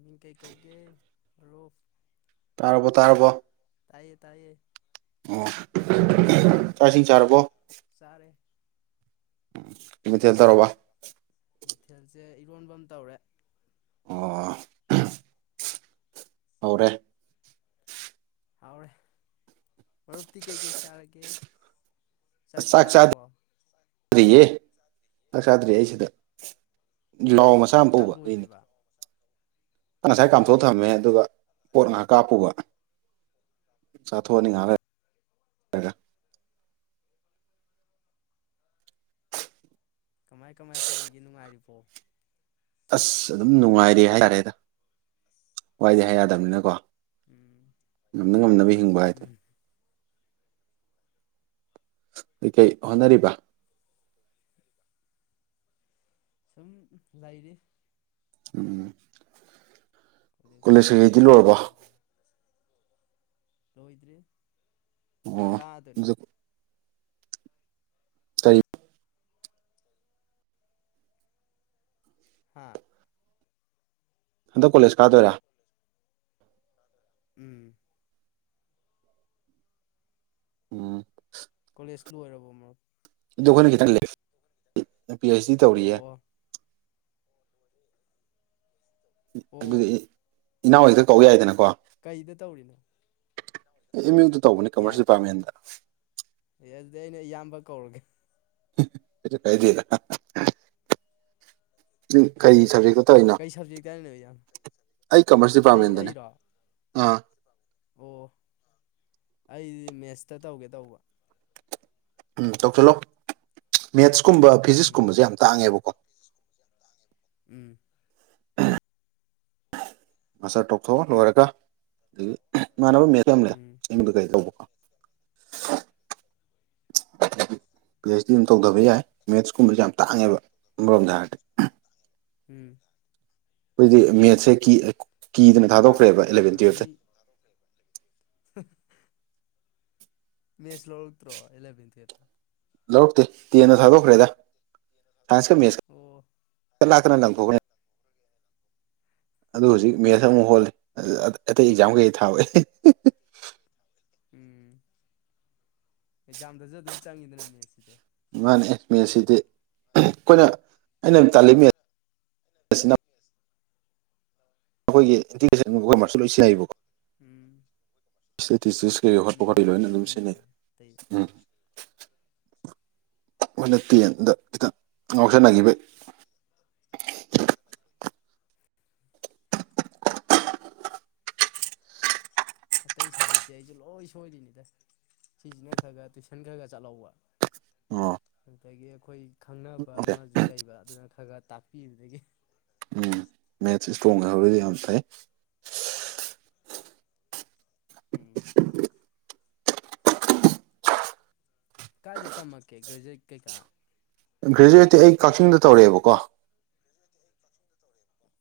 ꯃꯤꯡ ꯀꯩ ꯀꯧꯒꯦ ꯃꯔꯨꯞ ꯇꯥꯔꯕꯣ ꯇꯥꯔꯕꯣ ꯇꯥꯏꯌꯦ ꯇꯥꯏꯌꯦ ꯑꯣ ꯆꯥꯛ ꯏꯁꯤꯡ ꯆꯥꯔꯕꯣ ꯆꯥꯛ ꯆꯥꯔꯦ ꯎꯝ ꯎ ꯃꯊꯦꯜꯁꯦ ꯏꯔꯣꯟꯕ ꯑꯃ ꯇꯧꯔꯦ ꯑꯣ ꯍꯧꯔꯦ ꯍꯥꯎꯔꯦ ꯃꯔꯨꯞꯇꯤ ꯀꯩꯀꯩ ꯆꯥꯔꯒꯦ ꯑꯁ ꯆꯥꯛ ꯆꯥ ꯗ꯭ꯔꯤꯌꯦ ꯆꯥꯛ ꯆꯥꯗ꯭ꯔꯤꯌꯦ ꯑꯩ ꯁꯤꯗ [unintelligible] [unintelligible] ꯆꯥꯛ ꯑꯗꯨꯏꯅꯦ ꯂꯣꯏꯗ꯭ꯔꯤꯕ ꯉꯁꯥꯏ ꯑꯣ ꯀꯥꯝꯊꯣꯛ ꯊꯝꯃꯝꯃꯦ ꯑꯗꯨꯒ ꯄꯣꯠ ꯉꯥꯏꯍꯥꯛ ꯀꯥꯞꯄꯨꯕ ꯆꯥꯊꯣꯛꯑꯅꯤ ꯑꯣ ꯉꯥꯏꯍꯥꯛ ꯂꯩ ꯀꯃꯥꯏ ꯀꯃꯥꯏ ꯇꯧꯔꯤꯒꯦ ꯅꯨꯡꯉꯥꯏꯔꯤꯕꯣ ꯑꯁ ꯑꯗꯨꯝ ꯅꯨꯡꯉꯥꯏꯔꯦ ꯍꯥꯏꯇꯥꯔꯦꯗ ꯋꯥꯏꯗꯤ ꯍꯥꯏ ꯌꯥꯗꯕꯅꯤꯅ ꯀꯣ ꯎꯝ ꯉꯝꯅ ꯉꯝꯅꯕ ꯍꯤꯡꯕ ꯍꯥꯏꯗꯨ ꯎꯝ ꯀꯩ ꯀꯩ ꯍꯣꯠꯅꯔꯤꯕ ꯁꯨꯝ ꯂꯩꯔꯤ ꯎꯝ ꯀꯣꯂꯦꯁ ꯀꯣꯂꯦꯖ ꯀꯩ ꯀꯩꯀꯩꯗꯤ ꯀꯥ ꯀꯥ ꯂꯣꯏꯔꯕꯣ [unintelligible] ꯂꯣꯏꯗ꯭꯭ꯔꯤ ꯑꯣ [unintelligible] ꯀꯔꯤ ꯍꯥꯥ ꯍꯟꯗ ꯀꯣꯂꯦꯖ ꯀꯥꯣꯏꯥ ꯎꯝ ꯎꯝ ꯀꯣꯂꯦꯖ ꯂꯣꯏꯔꯕ ꯃꯔꯨꯞ ꯑꯗꯨ ꯑꯩꯈꯣꯏꯅ ꯈꯤꯇꯪ ꯄꯤ ꯑꯩꯆ ꯗꯤ ꯑꯣ ꯇꯧꯔꯤꯌꯦ ꯑꯣ ꯑꯣ ꯑꯗꯨꯗꯤ ꯏ ꯏꯅꯥꯎ ꯍꯣꯏꯗ ꯀꯧ ꯌꯥꯏꯗꯅꯀꯣ ꯀꯩꯗ ꯇꯧꯔꯤꯅꯣ ꯑꯦꯝ ꯌꯨꯗ ꯇꯧꯕꯅꯦ ꯀꯃꯔꯁ ꯗꯤꯄꯥꯔꯠꯃꯦꯟꯗ ꯑꯦ ꯑꯗꯨꯗꯤ ꯑꯩꯅ ꯏꯌꯥꯝꯕ ꯀꯧꯔꯒꯦ ꯀꯥꯏꯗꯔ ꯀꯩ ꯁꯦꯛ ꯇꯩꯅꯣ ꯀꯩ ꯁꯕꯖꯦꯛꯇ ꯍꯥꯏꯅꯣ ꯏꯌꯥꯝꯕ ꯑꯩ ꯀꯃꯔꯁ ꯑꯩ ꯗꯤꯄꯥꯔꯠꯃꯦꯟꯗꯅꯦ ꯑꯩꯔꯣ ꯑꯥ ꯑꯣ ꯑꯩꯗꯤ ꯃꯦꯠꯁꯇ ꯇꯧꯒꯦ ꯇꯧꯕ ꯎꯝ ꯇꯧ ꯆꯠꯂꯛ ꯃꯦꯠꯁꯀꯨꯝꯕ ꯎꯝ ꯐꯤꯖꯤꯛꯁꯀꯨꯝꯕꯁꯦ ꯌꯥꯝ ꯇꯥꯡꯉꯦꯕꯀꯣ ꯎꯝ ꯃꯥꯁꯇꯔ ꯇꯣꯛꯊꯣꯛꯑ ꯂꯣꯏꯔꯒ ꯑꯗꯒꯤ ꯏꯃꯥꯟꯅꯕ ꯃꯦꯂ ꯎꯝ ꯆꯤꯡꯗ ꯀꯩ ꯇꯧꯕꯀꯣ [inaudible] ꯄꯤ ꯑꯩꯩꯆ ꯗꯤ ꯑꯃ ꯇꯧꯊꯕ ꯌꯥꯏ ꯃꯦꯠꯁꯀꯨꯝꯕꯁ ꯌꯥꯝ ꯇꯥꯡꯉꯦꯕ ꯑꯃꯔꯣꯝꯗ ꯍꯥꯏꯔꯗꯤ ꯎꯝ ꯑꯩꯈꯣꯏꯗꯤ ꯃꯦꯠꯁꯦ ꯀꯤ ꯀꯤꯗꯅ ꯄꯥꯛ ꯊꯥꯗꯣꯛꯈ꯭ꯔꯦꯕ ꯑꯦꯂꯕꯦꯟ ꯑꯥ ꯃꯤ ꯇꯨꯌꯦꯜꯞꯁꯦ ꯃꯦꯁ ꯂꯇ꯭ꯔꯣ ꯏꯂꯕꯦꯟꯦꯠꯇꯦ ꯂꯧꯔꯛꯇꯦ ꯇꯦꯟꯅ ꯊꯥꯗꯣꯛꯈ꯭ꯔꯦꯗ ꯁꯥꯏꯟꯁꯀ ꯑꯣ ꯃꯦꯠꯁꯀ ꯂꯥꯛꯇꯅ ꯂꯪꯊꯣꯛꯀꯅꯤ ꯑꯗꯨ ꯍꯧꯖꯤꯛ ꯃꯦꯠꯁ ꯑꯃꯨꯛ ꯍꯣꯜꯂꯤ ꯑꯇꯩ ꯑꯦꯛꯖꯥꯝ ꯀꯩ ꯊꯥꯕꯩ꯫ ꯎꯝ ꯑꯦꯛꯖꯥꯝꯗꯁꯨ ꯑꯗꯨꯝ ꯆꯪꯉꯤꯗꯅ ꯃꯦꯠꯁꯤꯗꯤ ꯃꯥꯅꯦ ꯃꯦꯠꯁꯁꯤꯗꯤ ꯑꯩꯈꯣꯏꯅ ꯑꯩꯅ ꯇꯥꯜꯂꯤ ꯃꯦꯠꯁ ꯇꯥꯂꯤ ꯑꯩꯈꯣꯏꯒꯤꯟꯇꯤꯒ꯭ꯔꯦꯁꯟ ꯑꯩꯈꯣꯏꯔꯁꯨ ꯂꯣꯏꯁꯨ ꯌꯥꯏꯕꯀꯣ ꯎꯝ ꯏꯁꯇꯦꯇ ꯀꯩꯈꯠꯄ ꯎꯝ ꯈꯠꯄꯤ ꯑꯗꯨꯕꯨꯗꯤ ꯂꯣꯏꯅ ꯑꯗꯨꯝ ꯁꯤꯖꯤꯟꯅꯩ ꯁꯤꯖꯤꯟꯅꯩꯅꯦ ꯑꯇꯩ ꯎꯝ ꯑꯩꯈꯣꯏꯅ ꯇꯦꯟꯗ ꯈꯤꯇꯪ ꯉꯥꯎꯁꯟꯅꯈꯤꯕ ꯑꯇꯩ ꯁꯕꯖꯦꯛꯇꯤ ꯑꯩꯁꯨ ꯂꯣꯏ ꯁꯣꯏꯔꯤꯅꯤꯗ ꯁꯤꯁꯤꯅ ꯈꯔ ꯈꯔ ꯇꯨꯏꯁꯟ ꯈꯔ ꯈ ꯆꯠꯍꯧꯕ ꯑꯣ ꯑꯗꯨꯗꯒꯤ ꯑꯩꯈꯣꯏ ꯈꯪꯅꯕ ꯑꯣꯀꯦ ꯑꯃꯁꯨ ꯂꯩꯕ ꯑꯗꯨꯅ ꯈꯔ ꯈꯔ ꯇꯥꯛꯄꯤꯕꯗꯒꯤ꯫ ꯎꯝ ꯃꯦꯠꯁ ꯏꯁꯇ꯭ꯔꯣꯡ ꯑꯣꯏꯍꯔꯗꯤ ꯌꯥꯝ ꯐꯥꯏ ꯎꯝ ꯀꯥꯏꯗ ꯇꯝꯃꯛꯀꯦ ꯒ꯭ꯔꯦꯖꯨꯋꯦꯠ ꯀꯩꯀꯥ ꯒ꯭ꯔꯦꯖꯨꯋꯦꯠꯇꯤ ꯑꯩ ꯀꯛꯆꯤꯡꯗꯧꯛꯑꯦꯕꯀꯣ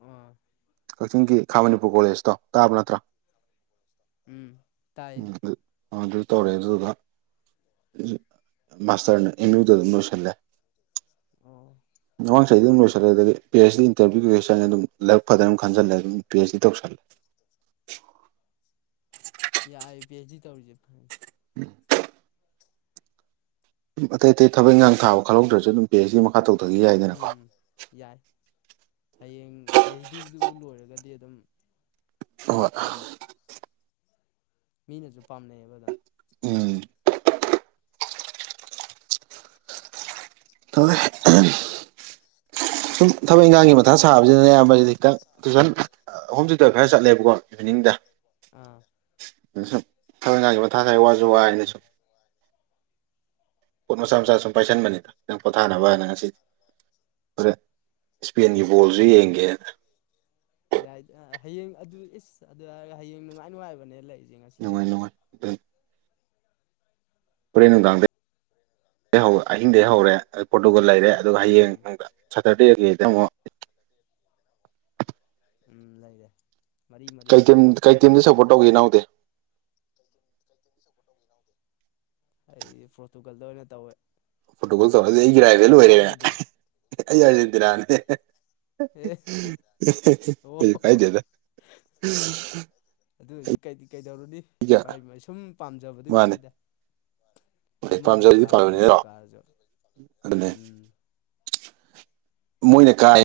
ꯎꯝ ꯀꯛꯆꯤꯡꯒꯤ ꯈꯥ ꯃꯅꯤꯄꯨꯔ ꯀꯣꯂꯦꯖꯇꯣ ꯇꯥꯕ ꯅꯠꯇ꯭ꯔꯣ ꯎꯝ ꯇꯥꯏ ꯎꯝ ꯑꯗꯨ ꯇꯧꯔꯑꯦ ꯑꯗꯨꯗ ꯃꯥꯁꯇꯔꯅꯦ ꯑꯃ ꯌꯨ ꯗ ꯑꯗꯨꯝ ꯂꯣꯏꯁꯤꯜꯤ ꯑꯣ ꯑꯩ ꯑꯗꯨꯝ ꯂꯣꯏꯁꯤꯜꯂꯦ ꯑꯗꯒꯤ ꯄ ꯑꯩꯆ ꯏꯟꯇꯚꯤꯌꯒꯤ ꯀꯦꯁꯟ ꯑꯗꯨ ꯂꯥꯏꯛ ꯐꯅ ꯑꯗꯨ ꯈꯟꯜꯂꯦ ꯑꯗꯨꯝ ꯄꯤ ꯑꯩꯆ ꯗꯤ ꯇꯧꯁꯜꯂꯦ꯫ ꯌꯥꯏ ꯄꯤ ꯑꯦꯆ ꯗꯤ ꯇꯦꯔꯤꯁꯦ ꯐꯥꯏ꯫ [inaudible] ꯑꯗꯨꯝ ꯑꯇꯩ ꯑꯇꯩ ꯊꯕꯛ ꯏꯟꯈꯥꯡ ꯊꯥ ꯈꯜꯍꯧꯗ꯭ꯔꯁꯨ ꯑꯗꯨꯝ ꯄꯦ ꯑꯦꯁ ꯁꯤ ꯃꯈꯥ ꯇꯧꯗꯒ ꯌꯥꯏꯗꯅꯀꯣ ꯎꯝ ꯌꯥꯏ ꯍꯌꯦꯡ ꯄꯤ ꯑꯩꯆ ꯗꯤꯗꯨꯕꯨ ꯂꯣꯏꯔꯒꯗꯤ ꯑꯗꯨꯝ ꯑꯇꯩꯒ ꯍꯣꯏ ꯑꯇꯩꯗ ꯃꯤꯅꯁꯨ ꯄꯥꯝꯅꯩꯑꯕ ꯑꯗꯨꯝ ꯎꯝ [inaudible] ꯁꯨꯝ ꯊꯕꯛ ꯏꯟꯈꯥꯡꯒꯤ ꯃꯊꯥ ꯁꯥꯕꯁꯤꯅ ꯑꯌꯥꯝꯕ ꯈꯤꯛꯇꯪ ꯇꯨꯏꯁꯟ ꯑꯍꯨꯝꯗꯨꯗ ꯈꯔ ꯆꯠꯂꯦꯕꯀꯣ ꯏꯚꯤꯅꯤꯡꯗ ꯑꯥ ꯑ ꯁꯨꯝ ꯊꯕꯖꯒꯤ ꯃꯊꯥ ꯁ ꯋꯥꯁꯨ ꯋꯥ ꯑꯩꯅ ꯁꯨꯝ ꯄꯣꯠ ꯃꯆꯥ ꯃꯆꯥ ꯁꯨꯝ ꯄꯥꯏꯁꯟꯕꯅꯤꯗ ꯅꯪ ꯄꯣꯊꯥꯅꯕ ꯍꯥꯏꯅ ꯉꯁꯤꯗꯤ ꯑꯗ ꯏꯁꯄꯦꯟꯒꯤ ꯕꯣꯜꯁꯨ ꯌꯦꯡꯒꯦꯅ ꯌꯥꯏ ꯍꯌꯦꯡ ꯑꯗꯨ ꯏꯁ ꯑꯗꯨꯔꯒ ꯍꯌꯦꯡ ꯅꯨꯡꯉꯥꯏ ꯅꯨꯡꯉꯥꯏꯕꯅꯦ ꯂꯩꯔꯤꯁꯦ ꯅꯨꯡꯉꯥꯏ ꯉꯁꯤꯗꯒꯤ꯫ ꯅꯨꯡꯉꯥꯏ ꯑꯗꯨ ꯐꯣꯔꯦꯟ ꯅꯨꯡꯗꯥꯡꯗꯒꯤꯩ ꯍꯧ ꯑꯍꯤꯡꯗꯒꯤ ꯍꯧꯔꯦ ꯐꯣꯇꯣꯒ ꯂꯩꯔꯦ ꯑꯗꯨꯒ ꯍꯌꯦꯡ ꯎꯝ ꯅꯨꯡ ꯁꯇꯔꯗꯦꯒꯤꯗ ꯑꯃꯨꯛ ꯎꯝ ꯂꯩꯔꯦ꯫ ꯃꯔꯤ ꯃꯔꯤ ꯀꯩꯇ ꯀꯩꯇꯝꯗ ꯁꯞꯄꯣꯔꯠ ꯇꯧꯒꯦ ꯏꯅꯥꯎꯗꯦ꯫ ꯑꯩ ꯄꯣꯔꯇꯨꯒꯜꯗ ꯑꯣꯏꯅ ꯇꯧꯋꯦ꯫ ꯐꯣꯇꯣꯀꯣꯜ ꯇꯧꯔꯛꯑꯁꯦ ꯑꯩꯒꯤ ꯔꯥꯏꯚꯦꯜ ꯑꯣꯏꯔꯦꯅ ꯏꯌꯥꯝꯕꯗꯤ ꯑꯩ ꯑꯥꯔꯖꯦꯟꯇꯤꯅꯥꯅꯦ꯫ ꯑꯦ ꯑꯣ ꯁꯨ ꯀꯥꯏꯗꯦꯗ ꯑꯗꯨ ꯍꯧꯖꯤꯛ ꯀꯩ ꯀꯩꯗꯧꯔꯨꯅꯤ ꯑꯩꯒ ꯃꯥꯏ ꯃ ꯁꯨꯝ ꯄꯥꯝꯖꯕꯗꯨꯩ ꯃꯥꯅꯦ ꯋꯥꯅꯤꯗ ꯍꯣꯏ ꯑꯃꯅꯕꯨ ꯄꯥꯝꯖꯔꯤꯗꯤ ꯀꯥꯖ ꯄꯥꯝꯕꯅꯤ ꯑꯅꯕꯨ ꯅꯠꯇ꯭ꯔꯣ ꯀꯥꯔꯖ ꯑꯗꯨꯅꯦ ꯎꯝ ꯃꯣꯏꯅ ꯀꯥꯏ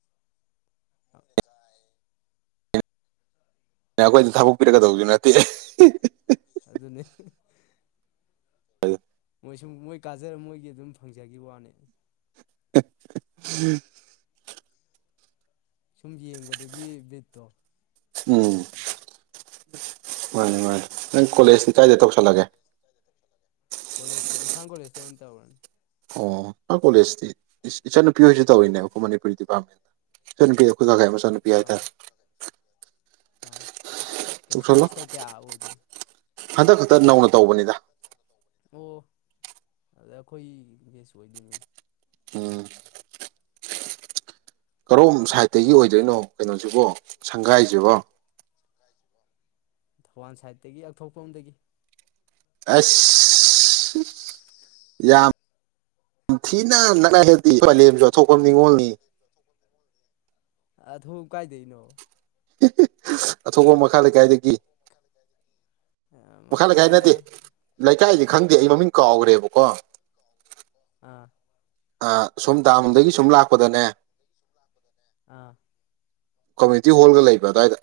[inaudible] [unintelligible] ꯅꯠꯇꯦ ꯑꯗꯨꯅꯤ꯫ ꯃꯣꯏ ꯁꯨꯝ ꯃꯣꯏ ꯀꯥꯖꯔ ꯃꯣꯏꯒꯤ ꯑꯗꯨꯝ ꯐꯪꯖꯈꯤꯕ ꯋꯥꯅꯦ꯫ ꯎꯝ ꯁꯨꯝ ꯌꯦꯡꯕꯗꯨꯒꯤ ꯕꯤꯠꯇꯣ ꯎꯝ ꯃꯥꯅꯤ ꯃꯥꯅꯤ ꯅꯪ ꯀꯣꯂꯦꯖꯇꯤ ꯀꯥꯏꯗ ꯇꯧꯁꯜꯂꯒꯦ ꯀꯣꯂꯦꯖꯁꯦ ꯏꯝꯐꯥꯜ ꯀꯣꯂꯦꯖꯇ ꯑꯣꯏꯅ ꯇꯧꯔꯅꯤ ꯑꯣ ꯃꯥ ꯀꯣꯂꯦꯖꯗꯤ ꯏꯟ ꯅꯨꯄꯤ ꯍꯥꯏꯣꯏꯁꯨ ꯇꯧꯔꯤꯅꯦ ꯑꯩꯈꯣꯏ ꯃꯅꯤꯄꯨ ꯗꯤꯄꯥꯔꯠꯃꯦꯟꯗ ꯏꯆꯟ ꯅꯨꯄꯤꯗ ꯈꯨꯠꯥꯏ ꯑꯃꯁ ꯄꯌꯥꯗ ꯑꯥ ꯑꯥ ꯀ ꯁꯦꯃꯤꯁꯇꯔ ꯀꯌꯥ ꯑꯣꯏꯗꯣꯏꯅꯣ ꯍꯟꯇꯛ ꯈꯛꯇ ꯅꯧꯅ ꯇꯧꯕꯅꯤꯗ ꯑꯣ ꯑꯗ ꯑꯩꯈꯣꯏ ꯒꯦꯁ ꯑꯣꯏꯗꯣꯏꯅꯦꯅꯦ ꯎꯝ ꯀꯔꯣꯝ ꯁꯥꯏꯗꯠꯇꯒꯤ ꯑꯣꯏꯗꯣꯏꯅꯣ ꯀꯩꯅꯣꯁꯤꯕꯣ ꯁꯪꯒꯥꯏꯁꯤꯕꯣ ꯊꯧꯕꯥꯜ ꯁꯥꯏꯠꯇꯒꯤ ꯑꯛꯊꯣꯛꯄ ꯑꯝꯗꯒꯤ ꯑꯁ ꯌꯥꯝ ꯌꯥꯝ ꯊꯤꯅ ꯄꯁꯨ ꯑꯊꯣꯛꯄ ꯅꯤꯡꯅꯤꯉꯣꯜꯅꯤ ꯑ ꯑꯗꯨ ꯀꯥꯏꯗꯩꯅꯣ ꯑꯊꯣꯞꯄ ꯃꯈꯥ ꯂꯩꯀꯥꯏꯗꯒꯤ ꯃꯈꯈꯂ ꯃꯈꯥ ꯈꯥꯏ ꯅꯠꯇ ꯂꯩꯀꯥꯏꯁꯦ ꯈꯪꯗꯦ ꯑꯩ ꯃꯃꯤꯡ ꯀꯥꯎꯈ꯭ꯔꯦꯕꯀꯣ ꯑꯥ ꯑ ꯁꯣꯝ ꯗꯥꯂꯣꯝꯗꯒꯤ ꯁꯨꯝ ꯂꯥꯛꯄꯗꯅꯦ ꯑꯥ ꯀꯝꯃ꯭ꯌꯨꯇꯤꯣꯜ ꯂꯩꯕ ꯑꯗꯨꯋꯥꯏꯗ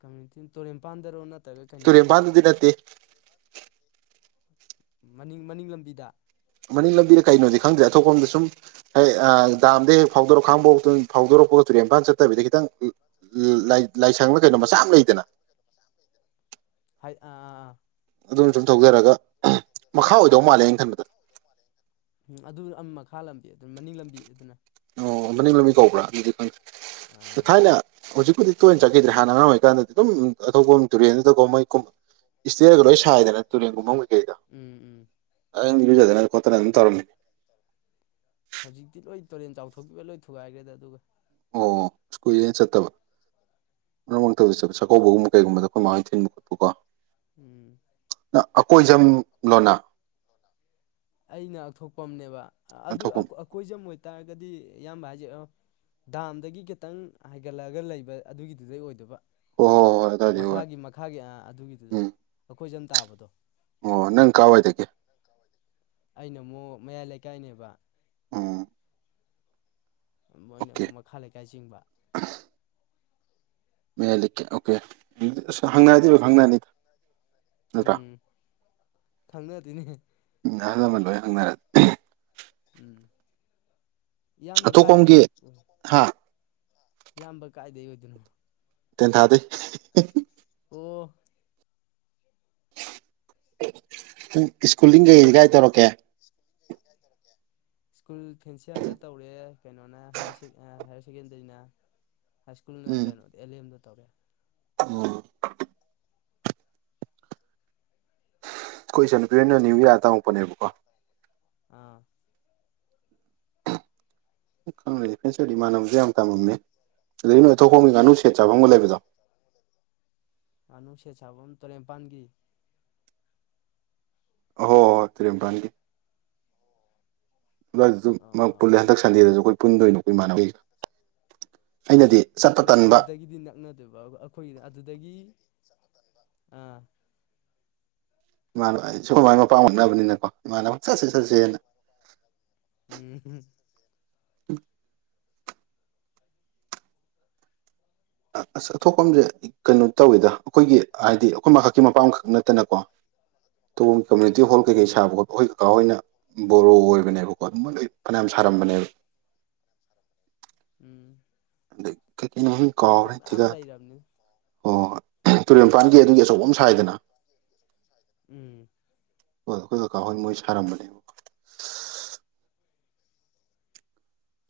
ꯀꯇ ꯇꯣ ꯄꯥꯟꯗꯔꯛꯣ ꯅ ꯇꯨꯔꯤꯦ ꯑꯗꯨꯗꯤ ꯅꯠꯇꯦ ꯃꯅꯤꯡ ꯃꯅꯤꯡ ꯂꯝꯕꯤꯗ ꯃꯅꯤꯡ ꯂꯝꯕꯤꯗ ꯀꯩꯅꯣꯗꯤ ꯈꯪꯗ꯭ꯔꯦ ꯑꯇꯣꯞꯄꯝꯗ ꯁꯨꯝ ꯍꯣꯏ ꯗꯥꯝꯗꯤ ꯍꯦꯛ ꯐꯥꯎꯗꯣꯔ ꯈꯥꯡꯕꯥꯎ ꯐꯥꯎꯗꯣꯔꯛꯄꯒ ꯇꯨꯔꯦꯟ ꯏꯝꯐꯥꯜ ꯆꯠꯇꯕꯤꯗ ꯈꯤꯇꯪ ꯂꯥꯏꯁꯪꯅ ꯀꯩꯅꯣ ꯃꯆꯥ ꯑꯃ ꯂꯩꯗꯅ ꯍ ꯑ ꯑꯗꯨꯝ ꯁꯨꯝ ꯊꯧꯖꯔꯒ ꯃꯈꯥ ꯑꯣꯏꯗꯧ ꯃꯥꯜꯂꯦꯩꯅ ꯈꯟꯕꯗ ꯎꯝ ꯑꯗꯨ ꯃꯈꯥ ꯂꯝꯕꯤ ꯑꯗꯨꯅ ꯃꯅꯤꯡ ꯂꯝꯕꯤ ꯑꯗꯨꯅ ꯑꯣ ꯃꯅ ꯂꯕꯤ ꯀꯧꯕ꯭ꯔꯥ ꯑꯗꯨꯗꯤ ꯑꯥ ꯊꯥꯏꯅ ꯍꯧꯖꯤꯛꯄꯨꯗꯤ ꯇꯣꯏꯅ ꯆꯠꯈꯤꯗ꯭ꯔꯦ ꯍꯥꯟꯅ ꯑꯉꯥꯡ ꯑꯣꯏꯔꯤꯀꯥꯟꯗꯗꯤ ꯑꯗꯨꯝ ꯑꯇꯣꯞꯄ ꯇꯨꯔꯦꯟꯗꯨꯗ ꯀꯨꯝ ꯃꯩ ꯀꯨꯝ ꯏꯁꯇꯔꯒ ꯂꯣꯏ ꯁꯥꯏꯗꯅ ꯇꯨꯔꯦꯟꯒꯨꯝꯕꯐꯝ ꯀꯩꯀꯩꯗ ꯎꯝ ꯎꯝ ꯑꯩ ꯌꯨꯖꯗꯅ ꯈꯣꯠꯇꯅ ꯑꯗꯨꯝ ꯇꯧꯔꯝꯃꯤ ꯍꯧꯖꯤꯛꯇꯤ ꯂꯣꯏ ꯇꯨꯔꯦꯟ ꯆꯥꯎꯊꯣꯛꯈꯤꯕ ꯂꯣꯏ ꯊꯨꯒꯥꯏꯈ꯭ꯔꯦꯗ ꯑꯗꯨꯒ ꯑꯣ ꯁ꯭ꯀꯨꯏꯅ ꯆꯠꯇꯕ ꯃꯔ ꯆ ꯆꯥꯛꯀꯧꯕꯒꯨꯝ ꯀꯩꯒꯨꯝꯕꯗ ꯑꯩꯈꯣꯏ ꯃꯥꯡꯟ ꯊꯤꯟꯕ ꯈꯣꯠꯄꯀꯣ ꯎꯝ ꯑꯀꯣꯏꯖꯝ ꯂꯣꯅ ꯑ ꯉꯥꯛꯊꯣꯛꯄ ꯑꯃꯅꯦꯕ ꯑꯗꯨ ꯑꯊꯣꯛꯄꯝ ꯑꯩꯀꯣꯏꯖꯝ ꯑꯣꯏꯇꯥꯔꯒꯗꯤ ꯑꯌꯥꯝꯕ ꯍꯥꯏꯖꯔꯛꯑꯣ ꯗꯥꯝꯗꯒꯤ ꯈꯤꯇꯪ ꯍꯥꯏꯒꯠꯂꯛꯒ ꯂꯩꯕ ꯑꯗꯨꯒꯤꯗꯨꯗꯩ ꯑꯣꯏꯗꯕ ꯍꯣꯏ ꯍꯣꯏ ꯍꯣꯏ ꯑꯗꯨꯋꯥꯏꯗꯩ ꯃꯈꯥꯒꯤ ꯃꯈꯥꯒꯤ ꯑꯗꯨꯒꯤꯗꯨꯗ ꯑꯣꯏꯔꯅꯤ ꯑꯩꯈꯣꯏꯖꯝ ꯇꯥꯕꯗꯣ ꯑꯣ ꯅꯪ ꯀꯥꯏꯋꯥꯏꯗꯒꯤ ꯇꯥꯕꯗꯤ ꯑꯩꯅ ꯑꯃꯨꯛ ꯃꯌꯥꯏ ꯂꯩꯀꯥꯏꯅꯦꯕ ꯑ ꯃꯣꯏꯅ ꯑꯃꯨꯛ ꯃꯈꯥ ꯂꯩꯀꯥꯏ ꯆꯤꯡꯕ ꯑ [unintelligible] ꯃꯌꯥꯏ ꯂꯩꯛꯀꯦ ꯑꯣꯀꯦ ꯑꯁ ꯍꯪꯅꯔꯗꯤꯕꯣ ꯈꯪꯅꯔꯅꯤꯗ ꯎꯝ ꯊꯪꯅ ꯑꯗꯨꯗꯤꯅꯦ ꯎꯝ ꯑꯍꯜꯃ ꯂꯣꯏ ꯍꯪꯅꯔꯦ ꯎꯝ ꯏꯌꯥꯝꯕ ꯑꯇꯣꯞꯄꯝꯒꯤ ꯀꯥꯏꯗꯣꯏꯅꯤ ꯎ ꯍꯥ ꯏꯌꯥꯝꯕ ꯀꯥꯏꯗꯩ ꯑꯣꯏꯗꯣꯏꯅꯣ ꯇꯦꯟ ꯊꯥꯗ ꯑꯣ ꯁꯨꯝ ꯁ꯭ꯀꯨꯜꯡ ꯀꯩ ꯒꯥꯏ ꯇꯧꯔꯛꯀꯦ ꯏꯁ꯭ꯀꯨꯜ ꯀꯖꯔꯛ ꯀꯦ ꯁ꯭ꯀꯨꯜ ꯐꯦꯟꯁꯤꯌꯥꯔꯗ ꯇꯧꯔꯦ ꯀꯩꯅꯣꯅ ꯍꯥꯌꯔ ꯁꯦꯀꯦꯟꯗꯔꯤꯅ ꯍꯥꯏ ꯁ꯭ꯀꯨꯜꯅ ꯎꯝ ꯀꯩꯅꯣꯗ ꯑꯦꯜ ꯑꯦꯝꯗ ꯇꯧꯔꯦ ꯎꯝ ꯀꯣꯏꯟ ꯅꯨꯄꯤꯣꯏꯅ ꯅ꯭ꯌꯨꯌꯥꯔ ꯇꯃꯛꯄꯅꯦꯕ ꯑꯥ ꯩꯅꯣꯅꯦ ꯐꯦꯟꯁꯔꯗꯤ ꯃꯥꯟꯅꯕꯁꯨ ꯌꯥꯝ ꯇꯝꯃꯝꯃꯦ ꯑꯗꯒꯤ ꯅꯣꯏꯊꯣꯛ ꯍꯣꯡꯒꯤ ꯉꯥꯅꯨ ꯁꯦꯠ ꯆꯥꯐꯝꯒ ꯂꯩꯕꯗꯣ ꯉꯥꯅꯅꯨꯡ ꯁꯦꯠ ꯁꯥꯐꯝ ꯇꯔꯦꯅꯤꯄꯥꯥꯟꯒꯤ ꯑꯣ ꯍꯣꯏ ꯇ꯭ꯔꯔꯤꯝꯄꯥꯟꯒꯤ ꯑꯗꯨꯋꯥꯏꯗꯁꯨ ꯑꯥ ꯑꯥ ꯄꯨꯜꯂꯦ ꯍꯟꯗꯛ ꯁꯟꯗꯦꯗꯁꯨ ꯑꯩꯈꯣꯏ ꯄꯨꯟꯗꯣꯏꯅꯣ ꯑꯩꯈ ꯏꯃꯥꯟꯅꯕꯩꯒ ꯑꯩꯅꯗꯤ ꯆꯠꯄ ꯎꯝ ꯇꯟꯕ ꯑꯗꯨꯗꯒꯤꯗꯤ ꯅꯛꯅꯗꯣꯏꯕ ꯑꯩꯈꯣꯏꯒꯤꯅ ꯑꯗꯨꯗꯒꯤ ꯑꯥ ꯏꯃꯥꯅ ꯑꯩ ꯁꯒꯨꯝꯕꯥꯏꯒꯤ ꯃꯄꯄꯥ ꯃꯛꯅꯕꯅꯤꯅꯀꯣ ꯏꯃꯥꯅ ꯑꯃꯛ ꯆꯠꯁꯦ ꯆꯠꯁꯦꯅ ꯎꯝ ꯎ ꯑ ꯑꯁ ꯊꯣꯛꯐꯝꯁꯦ ꯀꯩꯅꯣ ꯇꯧꯋꯦꯗ ꯑꯩꯈꯣꯏꯒꯤ ꯍꯥꯏꯗꯤ ꯑꯩꯈꯣꯏ ꯃꯈꯛꯀꯤ ꯃꯄꯥ ꯑꯃꯈꯛ ꯅꯠꯇꯅꯀꯣ ꯇ ꯀꯃꯨꯅꯤꯇꯤ ꯍꯣ ꯀꯩ ꯎꯝ ꯁꯥꯕ ꯀꯥ ꯍꯣꯏꯅ ꯕꯣꯔꯣ ꯑꯣꯏꯕꯅꯦꯕꯀꯣ ꯑꯗꯨ ꯃꯣꯏꯅ ꯂꯣꯏ ꯐꯅꯌꯥꯝ ꯁꯥꯔꯝꯕꯅꯦꯕ ꯎꯝ ꯑꯗꯒꯤ ꯀꯩ ꯀꯃꯤꯇꯤ ꯀꯥꯎꯔꯦ ꯃꯌꯥꯝ ꯊꯤꯒ ꯂꯩꯔꯕꯅꯤ ꯑꯣ ꯇꯨꯔꯦꯜ ꯏꯐꯥꯟꯒꯤ ꯑꯗꯨꯒꯤ ꯑꯆꯧꯕ ꯑꯃ ꯁꯥꯏꯗꯅ ꯎꯝ ꯍꯣꯏ ꯑꯩꯈꯣꯏ ꯀꯀꯥꯍꯣꯏ ꯃꯣꯏ ꯁꯥꯔꯝꯕꯅꯦꯕ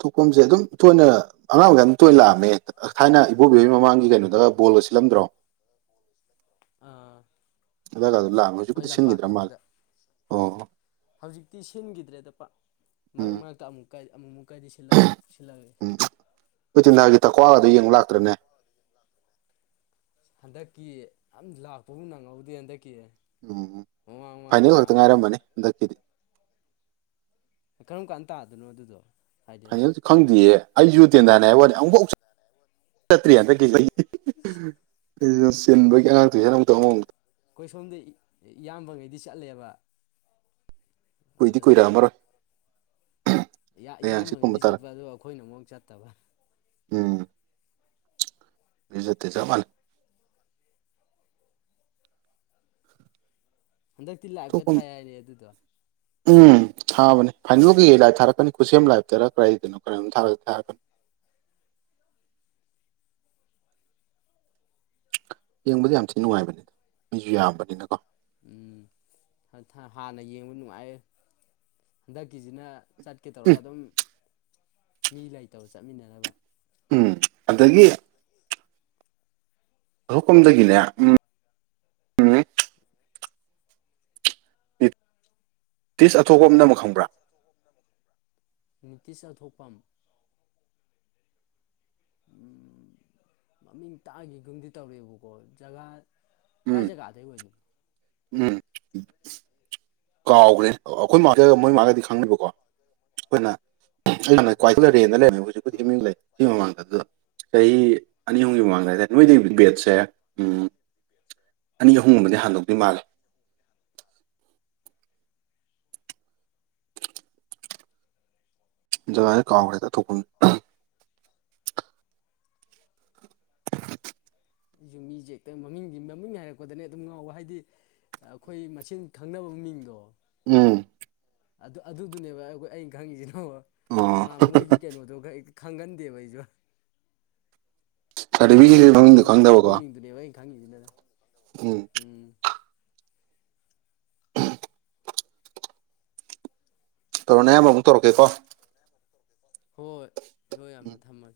ꯊꯣꯛꯐꯝꯁꯦ ꯑꯗꯨꯝ ꯇꯣꯏꯅ ꯑꯉꯥꯡ ꯃꯈꯩ ꯑꯗꯨꯝ ꯇꯣꯏꯅ ꯂꯥꯛꯑꯝꯃꯦ ꯊꯥꯏꯅ ꯏꯕꯣꯕꯤꯕꯒꯤ ꯃꯃꯥꯡꯒꯤ ꯀꯩꯅꯣꯗꯒ ꯕꯣꯜꯒ ꯁꯤꯜꯂꯝꯗ꯭ꯔꯣ ꯑꯥ ꯑ ꯀꯗꯣ ꯂꯥꯛꯑꯝꯃꯦ ꯃꯣꯏ ꯍꯧꯖꯤꯛꯄꯨꯗꯤ ꯁꯤꯟꯈꯤꯗ꯭ꯔꯥ ꯃꯥꯜꯂꯦ ꯂꯝꯄꯥꯛꯀꯤꯗꯨꯗ ꯑꯣ ꯍꯧꯖꯤꯛꯇꯤ ꯁꯤꯟꯈꯤꯗ꯭ꯔꯦꯗ ꯄ ꯃꯔꯛ ꯎꯝ ꯃꯔꯛꯇ ꯑꯃꯨꯛꯀ ꯑꯃꯨꯛꯃꯨꯛ ꯀꯥꯏꯗꯤ ꯁꯤꯜꯂꯛꯑꯦ ꯣꯏꯇꯤꯟꯅꯥꯒꯤ ꯇꯀ꯭ꯋꯥ ꯑꯗꯨ ꯌꯦꯡꯉ ꯂꯥꯛꯇ꯭ꯔꯅꯦ ꯍꯟꯗꯛꯀꯤ ꯌꯥꯝ ꯂꯥꯛꯄꯕꯨ ꯅꯪꯍꯧꯗꯦ ꯍꯟꯗꯛꯀꯤ ꯎꯝ ꯃꯃꯥꯡ ꯃꯃꯥꯡꯗꯤ ꯐꯥꯏꯅꯦꯜ ꯈꯛꯇ ꯂꯥꯛꯑꯝꯕꯅꯦ ꯉꯥꯏꯔꯝꯕꯅꯤ ꯍꯟꯗꯛꯀꯤꯗꯤ ꯀꯔꯝ ꯀꯥꯟ ꯇꯥꯗꯣꯏꯅꯣ ꯑꯗꯨꯗꯣ ꯍꯥꯏꯗꯤ ꯐꯥꯏꯅꯦꯜꯁꯨ ꯑꯩꯈꯣꯏ ꯈꯪꯗꯦꯌꯦ ꯑꯩꯁꯨ ꯇꯦꯟꯗꯥꯅꯤ ꯍꯥꯏꯕ ꯋꯥꯅꯤ ꯑꯃꯨꯛꯐꯥꯎ ꯆꯠꯇ꯭ꯔꯤ ꯍꯟꯗꯛ ꯎ ꯑꯩꯩꯅ ꯆꯤꯟꯕꯒꯤ ꯑꯉꯥꯡꯇꯣ ꯍꯦ ꯑꯃꯨꯛꯇꯧ ꯑꯃꯃꯨꯛꯇ ꯑꯩꯈꯣꯏ ꯁꯣꯝꯗ ꯏꯌꯥꯝꯕꯉꯩꯗꯤ ꯆꯠꯂꯦꯕ ꯑꯣꯏꯣꯏꯗꯤ ꯑꯗꯨꯒ ꯀꯣꯏꯔꯃꯔꯦ ꯍꯪꯆꯤꯠ ꯀꯨꯝꯕ ꯏꯌꯥꯝꯕꯉꯩꯗꯤ ꯇꯥꯔꯛ ꯆꯠꯄ ꯑꯗꯣ ꯑꯩꯈꯣꯏꯅ ꯑꯃꯨꯛ ꯆꯠꯇꯕ ꯎꯝ ꯕꯤꯖꯇꯩ ꯆ ꯃꯥꯂ ꯍꯟꯗꯛꯇꯤ ꯂꯥꯏꯞꯀ ꯊꯣꯛꯄ ꯊꯥꯏ ꯍꯥꯏꯅꯦ ꯑꯗꯨꯗꯣ ꯎꯝ ꯊꯥꯕꯅꯦ ꯐꯥꯏꯅꯦꯜꯒꯤ ꯂꯥꯏꯞ ꯊꯥꯔꯛꯀꯅꯤ ꯈꯨꯠꯁꯦꯝ ꯂꯥꯏꯞꯇꯔ ꯀꯗꯥꯏꯗꯅꯣ ꯀ ꯊꯥꯔꯛꯀꯅꯤ ꯌꯦꯡꯕꯗ ꯌꯥꯝ ꯊꯤꯅ ꯅꯨꯡꯉꯥꯏꯕꯅꯤꯗ ꯃꯤꯁꯨ ꯌꯥꯝꯕꯅꯤꯅꯀꯣ ꯎꯝ ꯍꯥꯟꯅ ꯌꯦꯡꯕ ꯅꯨꯡꯉꯥꯏ ꯍꯟꯗꯛꯀꯤꯁꯤꯅ ꯆꯠꯀꯦ ꯇꯧꯔꯒ ꯎꯝ ꯑꯗꯨꯝ ꯃꯤ ꯂꯩꯇꯕ ꯆꯠꯃꯤꯟꯅꯅꯕ ꯎꯝ ꯑꯗꯒꯤ ꯊꯣꯛ ꯀꯝꯗꯒꯤꯅꯦ ꯎꯝ ꯇꯤꯁ ꯑꯊꯣꯄ ꯑꯃꯝ ꯑꯃ ꯈꯪꯕ꯭ꯔꯥ ꯅꯤꯇ ꯑꯊꯣꯛꯄꯝ ꯎꯝ ꯃꯃꯤꯡ ꯇꯥꯈꯤꯒꯨꯝꯗꯤ ꯇꯧꯔꯛꯦꯕꯀꯣ ꯖꯒꯥ ꯀꯥꯏ ꯎꯝ ꯖꯒꯥꯗ ꯑꯣꯏꯅꯣ ꯎꯝ ꯀꯥꯎꯈ꯭ꯔꯦ ꯑꯩꯈꯣꯏ ꯃꯥ ꯃꯣꯏ ꯃꯥꯒꯗꯤ ꯈꯪꯅꯤꯕꯀꯣ ꯑꯩꯈꯣꯏꯅ ꯑꯥ ꯭ꯋꯥꯊ ꯂꯩꯔꯦꯟꯗ ꯂꯩꯔꯃꯦ ꯍꯧꯖꯤꯛꯨꯗꯤ ꯑꯥ ꯃꯤꯡ ꯂꯩ ꯁꯤ ꯃꯃꯥꯡꯗ ꯑꯗꯨꯗ ꯆꯍꯤ ꯑꯅꯤ ꯑꯍꯨꯝꯒꯤ ꯃꯃꯥꯡꯗ ꯍꯥꯏꯇꯥꯔꯦ ꯑꯥ ꯅꯣꯏꯗꯒꯤ ꯕꯦꯠꯁꯦ ꯎꯝ ꯑꯅꯤ ꯑꯍꯨꯝꯒꯨꯝꯕꯗꯤ ꯍꯥꯟꯗꯣꯛꯗꯣꯏ ꯃꯥꯜꯂꯦ ꯖꯦ ꯀꯥꯎ꯭ꯔꯦꯗ ꯊꯣꯛ ꯌꯨꯝꯃꯤꯁꯦ ꯍꯦꯛꯇ ꯃꯃꯤꯡꯒꯤ ꯃꯃꯤꯡ ꯍꯥꯏꯔꯛꯄꯗꯅꯦ ꯑꯗꯨꯝ ꯉꯥꯎꯕ ꯍꯥꯏꯗꯤ ꯑꯩꯈꯣꯏ ꯃꯆꯤꯟ ꯈꯪꯅꯕ ꯃꯤꯡꯗꯣ ꯎꯝ ꯑꯗꯨ ꯑꯗꯨꯗꯨꯅꯦꯕ ꯑꯩꯈꯣꯏ ꯑꯩꯅ ꯈꯪꯉꯤꯁꯤꯅꯣ ꯑꯣ ꯇꯣꯉꯥꯟ ꯃꯣꯏꯒꯤ ꯀꯩꯅꯣꯗꯣꯒ ꯍꯦꯛꯇ ꯈꯪꯒꯟꯗꯦꯕ ꯑꯩꯁꯨ ꯌꯨꯝꯗ ꯁꯥꯔꯇꯤꯐꯤꯀꯦꯠꯀꯤ ꯀꯩꯗ ꯃꯃꯤꯡꯗꯣ ꯀꯧꯅꯕꯗꯣ ꯑꯗꯨ ꯈꯪꯗꯕꯀꯣ ꯃꯤꯡꯗꯨꯅꯦꯕ ꯑꯩꯅ ꯈꯪꯉꯤꯁꯤꯗꯅ ꯎꯝ ꯎꯝ ꯇꯧꯔꯅ ꯑꯌꯥꯝꯕꯨꯛ ꯇꯧꯛꯀꯣ ꯍꯣꯏꯣꯏ ꯍꯣꯏ ꯑꯃ ꯑꯃ